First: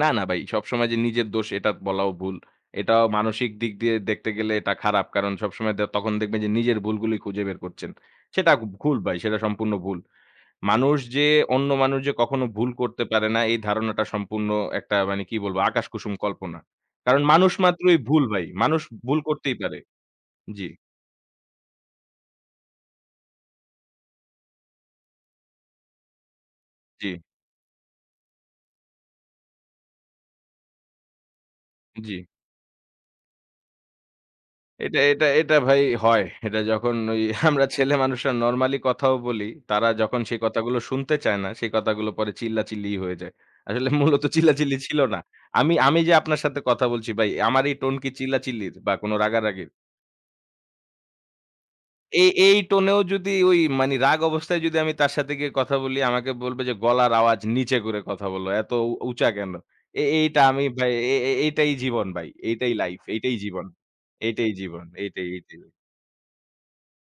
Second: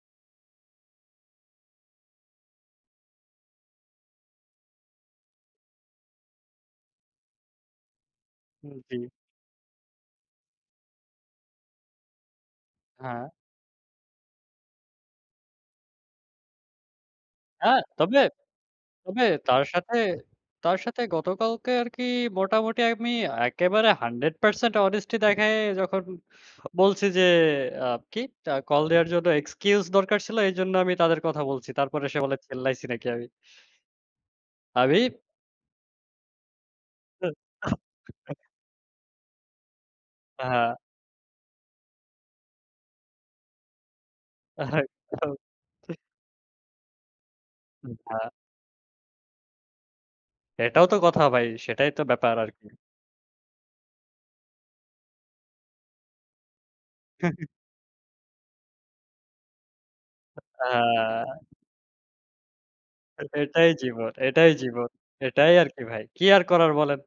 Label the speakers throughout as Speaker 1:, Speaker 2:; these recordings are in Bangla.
Speaker 1: না, না ভাই সবসময় যে, নিজের দোষ এটা বলাও ভুল। এটাও মানসিক দিক দিয়ে দেখতে গেলে এটা খারাপ। কারণ সবসময় দে তখন দেখবেন যে, নিজের ভুলগুলি খুঁজে বের করছেন। সেটা গ
Speaker 2: উম
Speaker 1: ভুল
Speaker 2: জি।
Speaker 1: ভাই, সেটা সম্পূর্ণ ভুল। মানুষ যে, অন্য মানুষ যে, কখনো ভুল করতে পারে
Speaker 2: হ্যাঁ।
Speaker 1: না এই ধারণাটা সম্পূর্ণ একটা মানে কি বলব আকাশ কুসুম কল্পনা। কারণ মানুষ
Speaker 2: অ্যা
Speaker 1: মাত্রই
Speaker 2: তবে,
Speaker 1: ভুল ভাই মানুষ ভুল
Speaker 2: তবে
Speaker 1: করতেই
Speaker 2: তার
Speaker 1: পারে
Speaker 2: সাথে
Speaker 1: জি।
Speaker 2: তার সাথে গতকালকে আর কি মোটামুটি আমি একেবারে 100% honesty দেখায়ে যখন বলছি
Speaker 1: জি।
Speaker 2: যে, আ কি আ কল দেয়ার জন্য excuse দরকার ছিল এইজন্য আমি তাদের কথা বলছি। তারপর
Speaker 1: জি।
Speaker 2: সে বলে চেল্লাইছি নাকি আমি,
Speaker 1: এটা,
Speaker 2: আমি।
Speaker 1: এটা, এটা ভাই হয় এটা যখন ওই আমরা ছেলে মানুষরা নরমালি কথাও বলি, তারা যখন সে
Speaker 2: আ
Speaker 1: কথা
Speaker 2: হা
Speaker 1: গুলো শুনতে চায় না, সে কথা গুলো পরে চিল্লাচিল্লিই হয়ে যায়। আসলে মূলত চিল্লাচিল্লি ছিল না। আমি, আমি
Speaker 2: [unintelligible]
Speaker 1: যে, আপনার সাথে কথা বলছি ভাই, আমার এই
Speaker 2: উম
Speaker 1: টোন কি
Speaker 2: হা
Speaker 1: চিল্লাচিল্লির? বা কোন রাগারাগির?
Speaker 2: এটাও তো কথা ভাই, সেটাই তো
Speaker 1: এই,
Speaker 2: ব্যাপার
Speaker 1: এই
Speaker 2: আরকি।
Speaker 1: টোনেও যদি ওই মানে রাগ অবস্থায় যদি আমি তার সাথে গিয়ে কথা বলি আমাকে বলবে যে, গলার
Speaker 2: হু,
Speaker 1: আওয়াজ
Speaker 2: হুম।
Speaker 1: নিচে করে কথা বললো এত উ উঁচা কেন? এ এইটা আমি
Speaker 2: আ
Speaker 1: ভাই এ, এ এটাই জীবন ভাই এটাই লাইফ এটাই জীবন,
Speaker 2: এটাই জীবন,
Speaker 1: এটাই
Speaker 2: এটাই
Speaker 1: জীবন
Speaker 2: জীবন,
Speaker 1: এটাই,
Speaker 2: এটাই
Speaker 1: এটাই।
Speaker 2: আরকি ভাই কি আর করার বলেন।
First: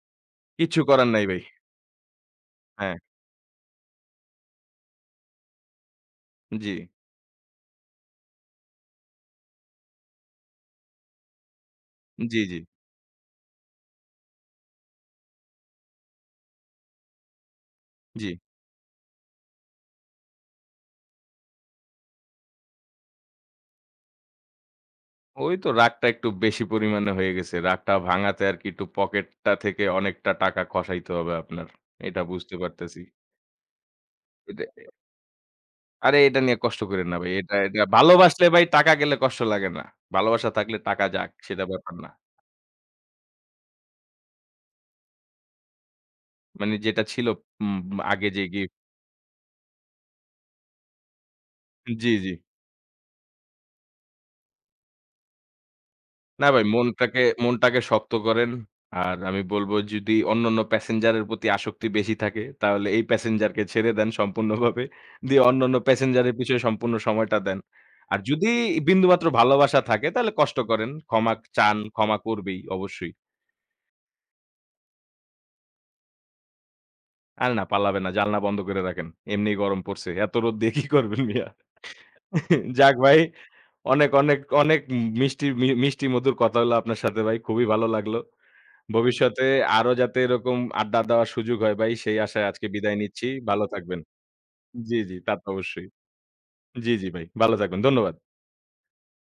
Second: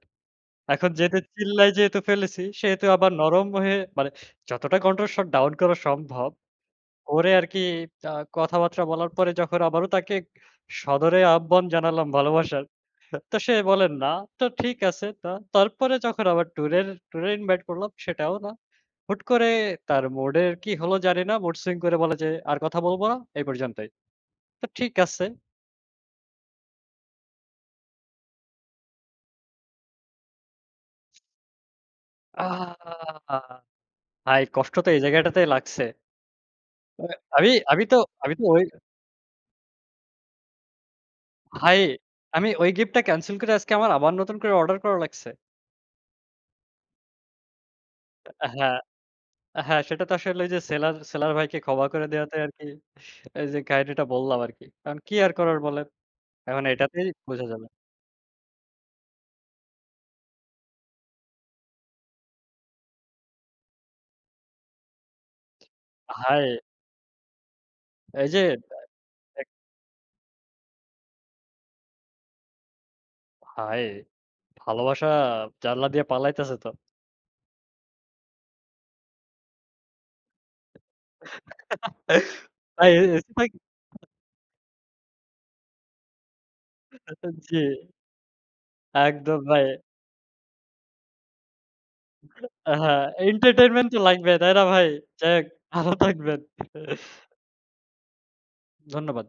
Speaker 1: কিচ্ছু
Speaker 2: এখন
Speaker 1: করার
Speaker 2: যেহেতু
Speaker 1: নাই ভাই।
Speaker 2: চিল্লায় যেহেতু ফেলেছি সেহেতু
Speaker 1: হ্যাঁ।
Speaker 2: আবার নরম হয়ে মানে যতটা কন্ট্রোল শট ডাউন করা সম্ভব
Speaker 1: জি।
Speaker 2: করে আরকি আ কথাবার্তা বলার পরে যখন আবারো তাকে সদরে আহ্বান জানালাম
Speaker 1: জি, জি।
Speaker 2: ভালোবাসার তো সে বলে না তো ঠিক আছে তা তারপরে যখন আবার ট্যুরের, ট্যুরে ইনভাইট করলাম
Speaker 1: জি।
Speaker 2: সেটাও না। হুট করে তার mood এর কি হল জানি না। mood swing করে বলে যে, আর কথা বলবো না এই পর্যন্তই। তো ঠিক আছে।
Speaker 1: ওই তো রাগটা একটু বেশি পরিমাণে হয়ে গেছে রাগটা ভাঙাতে আরকি একটু পকেটটা থেকে অনেকটা টাকা খসাইতে হবে আপনার এটা
Speaker 2: আ
Speaker 1: বুঝতে পারতেছি।
Speaker 2: ভাই
Speaker 1: এতে
Speaker 2: কষ্ট তো
Speaker 1: অ্যা
Speaker 2: এই জায়গাটাতেই লাগছে।
Speaker 1: আরে এটা নিয়ে কষ্ট কইরেন
Speaker 2: মানে
Speaker 1: না ভাই।
Speaker 2: আমি,
Speaker 1: এটা, এটা
Speaker 2: আমি তো আমি তো
Speaker 1: ভালোবাসলে ভাই
Speaker 2: [unintelligible]
Speaker 1: টাকা গেলে কষ্ট লাগে না ভালোবাসা থাকলে টাকা যাক সেটা
Speaker 2: ভাই,
Speaker 1: ব্যাপার না।
Speaker 2: আমি ওই গিফটটা ক্যানসেল করে আজকে আমার আবার নতুন করে অর্ডার করা লাগছে।
Speaker 1: মানে যেটা ছিল উম, উম আগে যে,
Speaker 2: অ্যা
Speaker 1: গিফট?
Speaker 2: হ্যাঁ, হ্যাঁ, সেটা তো আসলে ওইযে সেলার, সেলার ভাইকে ক্ষমা
Speaker 1: জি,
Speaker 2: করে
Speaker 1: জি।
Speaker 2: দেওয়াতে আরকি, এই যে, কাহিনীটা বললাম আরকি। এখন কি আর করার বলেন?
Speaker 1: না
Speaker 2: এখন
Speaker 1: ভাই
Speaker 2: এটাতেই
Speaker 1: মনটাকে,
Speaker 2: বোঝা যাবে।
Speaker 1: মনটাকে শক্ত করেন। আর আমি বলবো যদি অন্যান্য প্যাসেঞ্জারের প্রতি আসক্তি বেশি থাকে তাহলে এই প্যাসেঞ্জার কে ছেড়ে দেন সম্পূর্ণভাবে। দিয়ে অন্যান্য প্যাসেঞ্জার এর
Speaker 2: ভাই।
Speaker 1: পিছনে সম্পূর্ণ সময়টা দেন। আর
Speaker 2: এই যে,
Speaker 1: যদি
Speaker 2: দা
Speaker 1: বিন্দুমাত্র
Speaker 2: এক
Speaker 1: ভালোবাসা থাকে তাহলে কষ্ট করেন। ক্ষমা চান। ক্ষমা করবেই অবশ্যই।
Speaker 2: ভাই, ভালোবাসা জানালা দিয়া পালাইতেছে তো।
Speaker 1: আরে না পালাবেন না জানালা বন্ধ কইরা রাখেন এমনি গরম পড়ছে এত রোদ্দ দিয়ে কি করবেন মিয়া।
Speaker 2: ভাই,
Speaker 1: যাক ভাই,
Speaker 2: ভাই?
Speaker 1: অনেক, অনেক, অনেক মি মিষ্টি, মি মিষ্টি মধুর কথা হইলো আপনার সাথে
Speaker 2: আচ্ছা
Speaker 1: ভাই
Speaker 2: জি।
Speaker 1: খুবই ভালো লাগলো।
Speaker 2: একদম,
Speaker 1: ভবিষ্যতে
Speaker 2: ভাই।
Speaker 1: আরো যাতে এরকম আড্ডা দেওয়ার সুযোগ হয় ভাই সেই আশায় আজকে বিদায়
Speaker 2: হ্যাঁ,
Speaker 1: নিচ্ছি। ভালো
Speaker 2: entertainment তো
Speaker 1: থাকবেন।
Speaker 2: লাগবে তাই না ভাই
Speaker 1: জি, জি, তা
Speaker 2: যাই হোক,
Speaker 1: তো অবশ্যই
Speaker 2: ভালো থাকবেন।
Speaker 1: জি, জি, ভাই ভালো থাকবেন ধন্যবাদ।
Speaker 2: ধন্যবাদ।